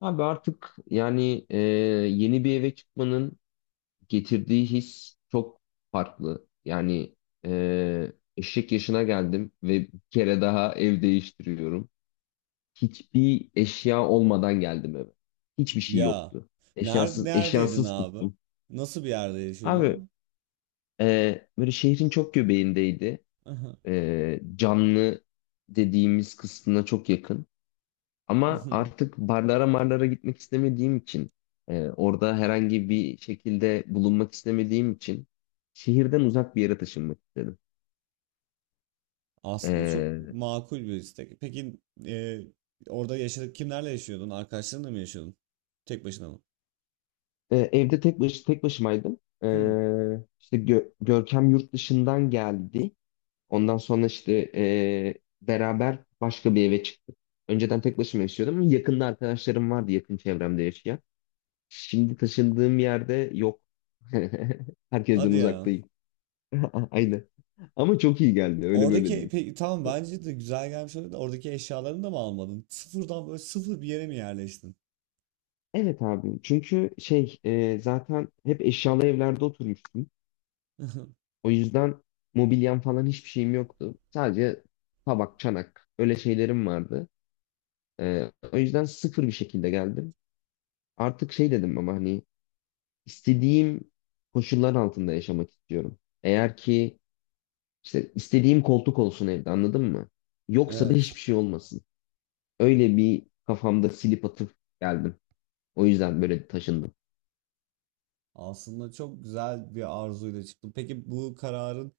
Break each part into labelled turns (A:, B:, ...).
A: Abi artık yeni bir eve çıkmanın getirdiği his çok farklı. Yani eşek yaşına geldim ve bir kere daha ev değiştiriyorum. Hiçbir eşya olmadan geldim eve. Hiçbir şey
B: Ya.
A: yoktu.
B: Nerede,
A: Eşyasız,
B: neredeydin
A: eşyasız
B: abi?
A: tuttum.
B: Nasıl bir yerde
A: Abi
B: yaşıyordun?
A: e, böyle şehrin çok göbeğindeydi.
B: Aha.
A: Canlı dediğimiz kısmına çok yakın. Ama
B: Mhm.
A: artık barlara marlara gitmek istemediğim için, orada herhangi bir şekilde bulunmak istemediğim için şehirden uzak bir yere taşınmak istedim.
B: Aslında çok
A: E,
B: makul bir istek. Peki e, orada yaşadık kimlerle yaşıyordun? Arkadaşlarınla mı yaşıyordun? Tek başına mı?
A: Evde tek başımaydım.
B: Hmm.
A: İşte Görkem yurt dışından geldi. Ondan sonra beraber başka bir eve çıktık. Önceden tek başıma yaşıyordum ama yakında arkadaşlarım vardı, yakın çevremde yaşayan. Şimdi taşındığım yerde yok. Herkesten
B: Hadi ya.
A: uzaktayım. Aynen. Ama çok iyi geldi. Öyle böyle
B: Oradaki
A: değil.
B: peki tamam bence de güzel gelmiş olabilir de oradaki eşyalarını da mı almadın? Sıfırdan böyle sıfır bir yere mi yerleştin?
A: Evet abi. Çünkü zaten hep eşyalı evlerde oturmuştum. O yüzden mobilyam falan hiçbir şeyim yoktu. Sadece tabak, çanak öyle şeylerim vardı. O yüzden sıfır bir şekilde geldim. Artık şey dedim ama hani istediğim koşullar altında yaşamak istiyorum. Eğer ki işte istediğim koltuk olsun evde, anladın mı? Yoksa da
B: Evet.
A: hiçbir şey olmasın. Öyle bir kafamda silip atıp geldim. O yüzden böyle taşındım.
B: Aslında çok güzel bir arzuyla çıktım. Peki bu kararın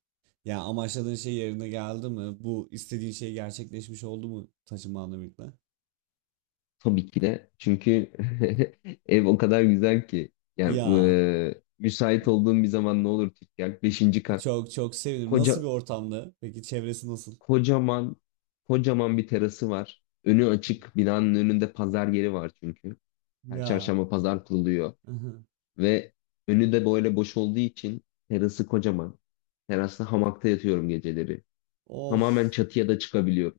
B: yani amaçladığın şey yerine geldi mi? Bu istediğin şey gerçekleşmiş oldu mu taşınmanla birlikte?
A: Tabii ki de. Çünkü ev o kadar güzel ki.
B: Ya
A: Müsait olduğum bir zaman ne olur. Yak beşinci kat.
B: çok çok sevinirim. Nasıl
A: Koca,
B: bir ortamdı? Peki çevresi nasıl?
A: kocaman kocaman bir terası var. Önü açık. Binanın önünde pazar yeri var çünkü. Her
B: Ya,
A: çarşamba pazar kuruluyor. Ve önü de böyle boş olduğu için terası kocaman. Terasta hamakta yatıyorum geceleri.
B: of,
A: Tamamen çatıya da çıkabiliyorum.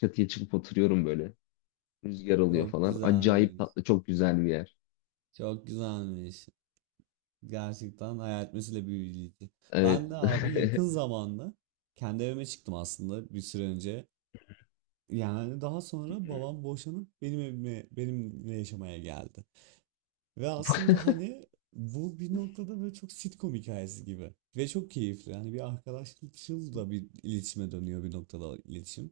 A: Çatıya çıkıp oturuyorum böyle. Rüzgar alıyor
B: çok
A: falan. Acayip
B: güzelmiş.
A: tatlı, çok güzel bir yer.
B: Çok güzelmiş. Gerçekten hayal etmesiyle büyüleyici.
A: Evet.
B: Ben de abi yakın zamanda kendi evime çıktım aslında bir süre önce. Yani daha sonra babam boşanıp benim evime benimle yaşamaya geldi. Ve aslında hani bu bir noktada böyle çok sitcom hikayesi gibi. Ve çok keyifli. Hani bir arkadaşlıkçıl da bir iletişime dönüyor bir noktada iletişim.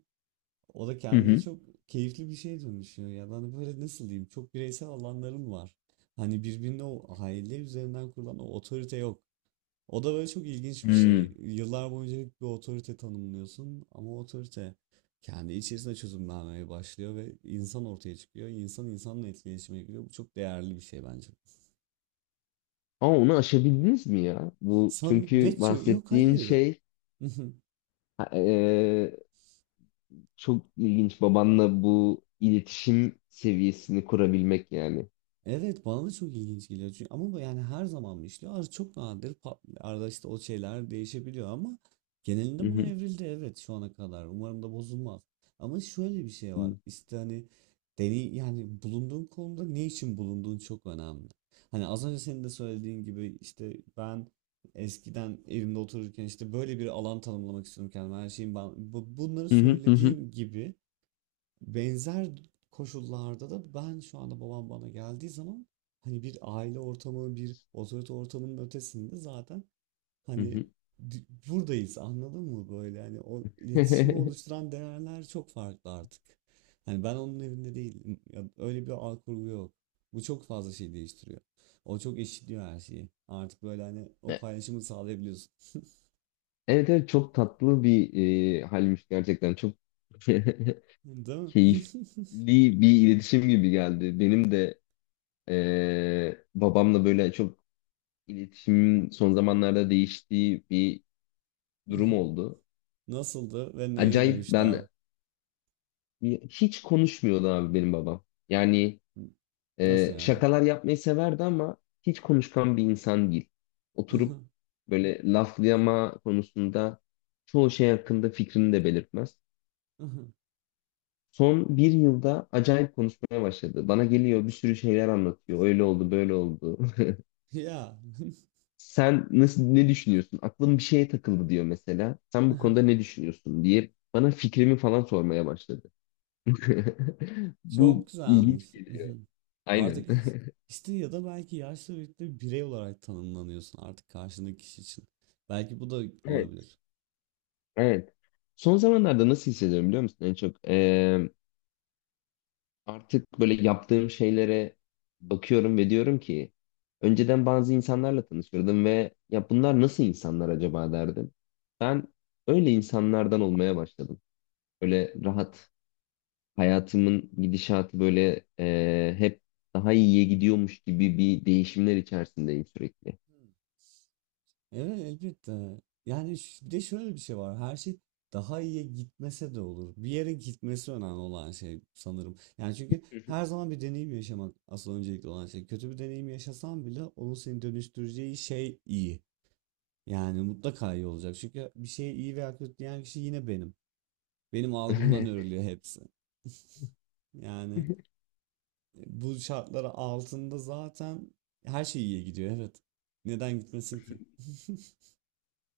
B: O da
A: Hı
B: kendince
A: hı.
B: çok keyifli bir şeye dönüşüyor. Ya da hani böyle nasıl diyeyim çok bireysel alanların var. Hani birbirine o aile üzerinden kurulan o otorite yok. O da böyle çok ilginç bir şey.
A: Hmm.
B: Yıllar boyunca hep bir otorite tanımlıyorsun ama o otorite kendi içerisinde çözümlenmeye başlıyor ve insan ortaya çıkıyor. İnsan insanla etkileşime giriyor. Bu çok değerli bir şey bence.
A: Ama onu aşabildiniz mi ya? Bu
B: San
A: çünkü
B: Vecchio yok,
A: bahsettiğin
B: hayır.
A: şey ha- e, çok ilginç, babanla bu iletişim seviyesini kurabilmek yani.
B: Evet, bana da çok ilginç geliyor çünkü, ama bu yani her zaman mı işliyor? Çok nadir arada işte o şeyler değişebiliyor ama
A: Hı
B: genelinde buna
A: hı.
B: evrildi, evet, şu ana kadar. Umarım da bozulmaz. Ama şöyle bir şey var.
A: Hı
B: İşte hani deney yani bulunduğun konuda ne için bulunduğun çok önemli. Hani az önce senin de söylediğin gibi işte ben eskiden evimde otururken işte böyle bir alan tanımlamak istiyorum kendime. Her şeyin ben bunları
A: hı hı hı.
B: söylediğim gibi. Benzer koşullarda da ben şu anda babam bana geldiği zaman hani bir aile ortamı, bir otorite ortamının ötesinde zaten
A: Hı
B: hani
A: hı.
B: buradayız, anladın mı, böyle hani o iletişimi oluşturan değerler çok farklı artık. Hani ben onun evinde değilim. Ya öyle bir ağ kurgu yok. Bu çok fazla şey değiştiriyor. O çok eşitliyor her şeyi. Artık böyle hani o paylaşımı sağlayabiliyorsun.
A: Evet, evet, çok tatlı bir halmiş gerçekten, çok
B: Değil mi?
A: keyifli bir iletişim gibi geldi. Benim de babamla böyle çok iletişimin son zamanlarda değiştiği bir durum oldu.
B: Nasıldı ve neye
A: Acayip,
B: dönüştü
A: ben,
B: abi?
A: hiç konuşmuyordu abi benim babam. Yani
B: Nasıl
A: e,
B: yani?
A: şakalar yapmayı severdi ama hiç konuşkan bir insan değil. Oturup böyle laflayama konusunda çoğu şey hakkında fikrini de belirtmez. Son bir yılda acayip konuşmaya başladı. Bana geliyor, bir sürü şeyler anlatıyor. Öyle oldu, böyle oldu.
B: Ya,
A: Sen nasıl, ne düşünüyorsun? Aklım bir şeye takıldı diyor mesela. Sen bu konuda ne düşünüyorsun diye bana fikrimi falan sormaya başladı.
B: çok
A: Bu
B: güzelmiş.
A: ilginç geliyor. Aynen.
B: Artık işte, ya da belki yaşla birlikte birey olarak tanımlanıyorsun artık karşındaki kişi için. Belki bu da
A: Evet,
B: olabilir.
A: evet. Son zamanlarda nasıl hissediyorum biliyor musun? En çok Artık böyle yaptığım şeylere bakıyorum ve diyorum ki önceden bazı insanlarla tanışırdım ve ya bunlar nasıl insanlar acaba derdim. Ben öyle insanlardan olmaya başladım. Böyle rahat, hayatımın gidişatı böyle, hep daha iyiye gidiyormuş gibi bir değişimler içerisindeyim sürekli.
B: Hmm. Evet, elbette. Yani bir de şöyle bir şey var. Her şey daha iyiye gitmese de olur. Bir yere gitmesi önemli olan şey sanırım. Yani çünkü her zaman bir deneyim yaşamak asıl öncelikli olan şey. Kötü bir deneyim yaşasan bile onun seni dönüştüreceği şey iyi. Yani mutlaka iyi olacak. Çünkü bir şey iyi veya kötü diyen kişi yine benim. Benim algımdan örülüyor hepsi.
A: Hı
B: Yani
A: hı.
B: bu şartlar altında zaten her şey iyiye gidiyor. Evet. Neden gitmesin ki?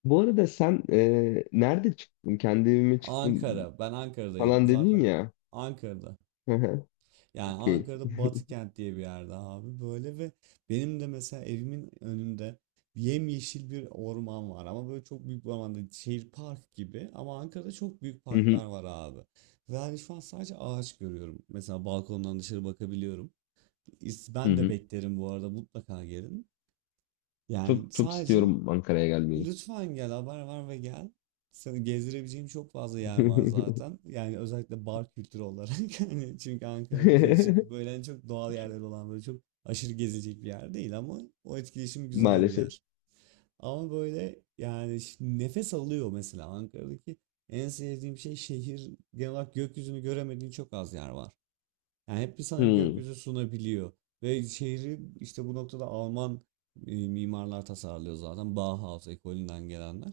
A: Bu arada sen nerede çıktın? Kendi evime çıktım
B: Ankara. Ben Ankara'dayım
A: falan dedin
B: zaten.
A: ya.
B: Ankara'da.
A: Hı hı,
B: Yani
A: okey.
B: Ankara'da Batıkent diye bir yerde abi, böyle. Ve benim de mesela evimin önünde yemyeşil bir orman var ama böyle çok büyük bir orman değil, şehir park gibi, ama Ankara'da çok büyük
A: Hı hı,
B: parklar var abi. Ve hani şu an sadece ağaç görüyorum. Mesela balkondan dışarı bakabiliyorum.
A: hı
B: Ben de
A: hı.
B: beklerim bu arada, mutlaka gelin. Yani
A: Çok çok
B: sadece.
A: istiyorum Ankara'ya gelmeyi.
B: Lütfen gel, haber ver ve gel. Seni gezdirebileceğim çok fazla yer var zaten. Yani özellikle bar kültürü olarak. Hani çünkü Ankara biliyorsun ki böyle hani çok doğal yerler olan böyle çok aşırı gezecek bir yer değil, ama o etkileşim güzel bir
A: Maalesef.
B: yer. Ama böyle yani nefes alıyor mesela. Ankara'daki en sevdiğim şey, şehir genel olarak gökyüzünü göremediğin çok az yer var. Yani hep bir sana
A: Hı,
B: gökyüzü sunabiliyor. Ve şehri işte bu noktada Alman mimarlar tasarlıyor zaten, Bauhaus ekolünden gelenler.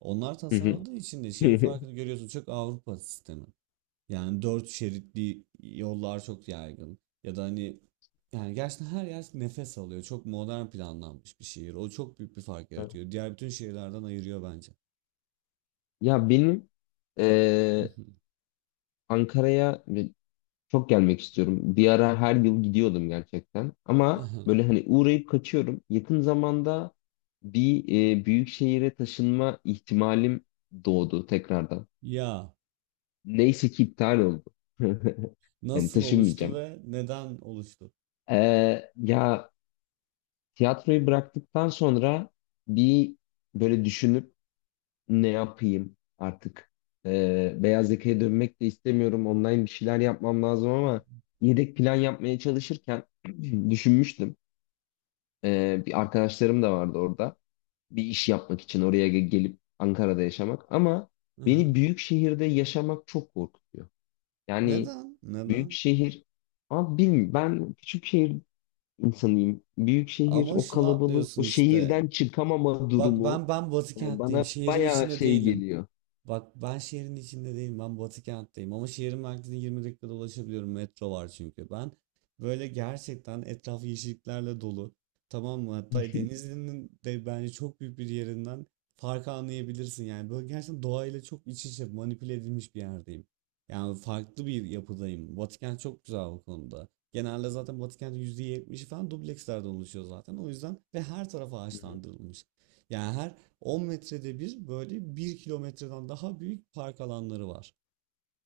B: Onlar
A: hı hı,
B: tasarladığı için de şeyin
A: hı.
B: farkını görüyorsun, çok Avrupa sistemi. Yani dört şeritli yollar çok yaygın. Ya da hani yani gerçekten her yer nefes alıyor. Çok modern planlanmış bir şehir. O çok büyük bir fark yaratıyor. Diğer bütün şehirlerden ayırıyor bence.
A: Ya benim e, Ankara'ya çok gelmek istiyorum. Bir ara her yıl gidiyordum gerçekten. Ama böyle hani uğrayıp kaçıyorum. Yakın zamanda bir büyük şehire taşınma ihtimalim doğdu tekrardan.
B: Ya,
A: Neyse ki iptal oldu. Hani
B: nasıl oluştu
A: taşınmayacağım.
B: ve neden oluştu?
A: Ya tiyatroyu bıraktıktan sonra bir böyle düşünüp ne yapayım artık. Beyaz yakaya dönmek de istemiyorum. Online bir şeyler yapmam lazım ama yedek plan yapmaya çalışırken düşünmüştüm. Bir arkadaşlarım da vardı orada. Bir iş yapmak için oraya gelip Ankara'da yaşamak. Ama beni büyük şehirde yaşamak çok korkutuyor. Yani
B: Neden?
A: büyük
B: Neden?
A: şehir, abi bilmiyorum, ben küçük şehir insanıyım. Büyük şehir,
B: Ama
A: o
B: şunu
A: kalabalık,
B: atlıyorsun
A: o
B: işte.
A: şehirden çıkamama
B: Bak,
A: durumu
B: ben Batı kentteyim.
A: bana
B: Şehrin
A: bayağı
B: içinde
A: şey
B: değilim.
A: geliyor.
B: Bak, ben şehrin içinde değilim. Ben Batı kentteyim. Ama şehrin merkezine 20 dakikada ulaşabiliyorum. Metro var çünkü. Ben böyle gerçekten etrafı yeşilliklerle dolu. Tamam mı? Hatta
A: Hı
B: Denizli'nin de bence çok büyük bir yerinden farkı anlayabilirsin. Yani böyle gerçekten doğayla çok iç içe manipüle edilmiş bir yerdeyim. Yani farklı bir yapıdayım. Batı kent çok güzel o konuda. Genelde zaten Batı kentin %70'i falan dublekslerden oluşuyor zaten. O yüzden. Ve her tarafa
A: hı.
B: ağaçlandırılmış. Yani her 10 metrede bir böyle bir kilometreden daha büyük park alanları var.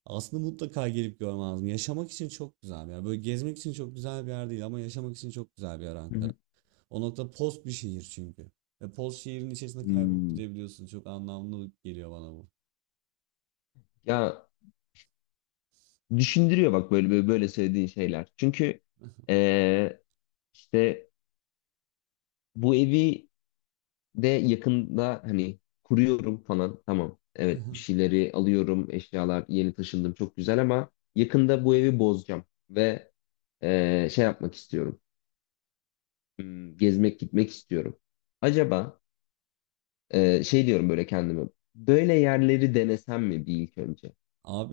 B: Aslında mutlaka gelip görmen lazım. Yaşamak için çok güzel bir yer. Böyle gezmek için çok güzel bir yer değil ama yaşamak için çok güzel bir yer
A: Hı
B: Ankara.
A: hı.
B: O nokta post bir şehir çünkü. Ve post şehrin içerisinde kaybolup
A: Hmm.
B: gidebiliyorsun. Çok anlamlı geliyor bana bu.
A: Ya düşündürüyor bak böyle böyle söylediğin şeyler. Çünkü e, işte bu evi de yakında hani kuruyorum falan. Tamam. Evet, bir şeyleri alıyorum. Eşyalar, yeni taşındım. Çok güzel ama yakında bu evi bozacağım. Ve şey yapmak istiyorum. Gezmek gitmek istiyorum. Acaba şey diyorum böyle kendime. Böyle yerleri denesem mi bir ilk önce?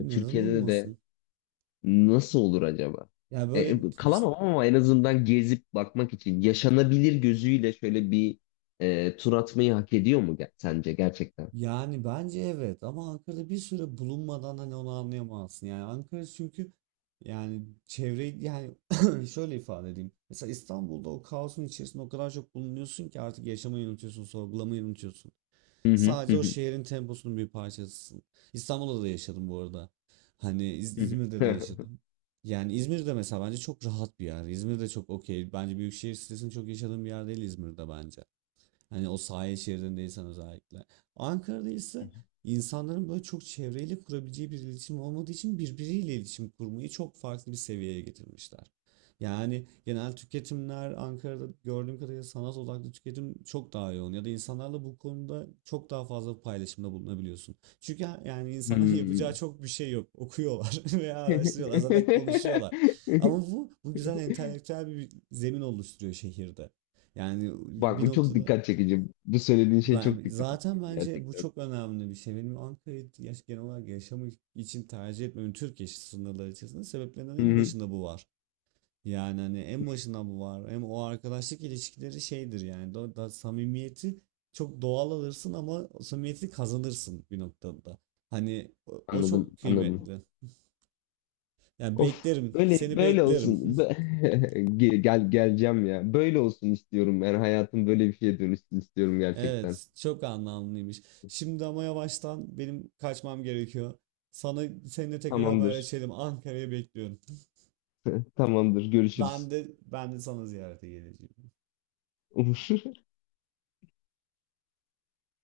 B: neden
A: Türkiye'de de
B: olmasın?
A: nasıl olur acaba?
B: Ya böyle
A: Kalamam
B: işte.
A: ama en azından gezip bakmak için yaşanabilir gözüyle şöyle bir tur atmayı hak ediyor mu, sence gerçekten?
B: Yani bence evet, ama Ankara'da bir süre bulunmadan hani onu anlayamazsın. Yani Ankara çünkü yani çevre, yani şöyle ifade edeyim. Mesela İstanbul'da o kaosun içerisinde o kadar çok bulunuyorsun ki artık yaşamayı unutuyorsun, sorgulamayı unutuyorsun.
A: Hı hı hı,
B: Sadece o
A: hı.
B: şehrin temposunun bir parçasısın. İstanbul'da da yaşadım bu arada. Hani
A: Hı
B: İzmir'de de
A: hı.
B: yaşadım. Yani İzmir'de mesela bence çok rahat bir yer. İzmir'de çok okey. Bence büyük şehir stresini çok yaşadığım bir yer değil İzmir'de, bence. Hani o sahil şeridindeysen özellikle. Ankara'da ise insanların böyle çok çevreyle kurabileceği bir iletişim olmadığı için birbiriyle iletişim kurmayı çok farklı bir seviyeye getirmişler. Yani genel tüketimler Ankara'da gördüğüm kadarıyla sanat odaklı tüketim çok daha yoğun, ya da insanlarla bu konuda çok daha fazla paylaşımda bulunabiliyorsun. Çünkü yani insanların yapacağı
A: Hmm.
B: çok bir şey yok. Okuyorlar veya araştırıyorlar, zaten konuşuyorlar. Ama bu güzel entelektüel bir zemin oluşturuyor şehirde. Yani
A: Bak
B: bir
A: bu çok
B: noktada
A: dikkat çekici. Bu söylediğin şey çok
B: ben,
A: dikkat çekici
B: zaten bence bu
A: gerçekten.
B: çok önemli bir şey. Benim Ankara'yı genel olarak yaşamak için tercih etmemin Türkiye sınırları içerisinde sebeplerinden
A: Hı
B: en
A: hı.
B: başında bu var. Yani hani en başında bu var. Hem o arkadaşlık ilişkileri şeydir yani. Da samimiyeti çok doğal alırsın ama o samimiyeti kazanırsın bir noktada. Hani o çok
A: Anladım, anladım.
B: kıymetli. Yani
A: Of,
B: beklerim,
A: böyle
B: seni
A: böyle
B: beklerim.
A: olsun. Gel, geleceğim ya. Böyle olsun istiyorum. Yani hayatım böyle bir şeye dönüşsün istiyorum gerçekten.
B: Evet, çok anlamlıymış. Şimdi ama yavaştan benim kaçmam gerekiyor. Sana seninle tekrar
A: Tamamdır.
B: haberleşelim. Ankara'ya bekliyorum.
A: Tamamdır.
B: Ben
A: Görüşürüz.
B: de ben de sana ziyarete geleceğim.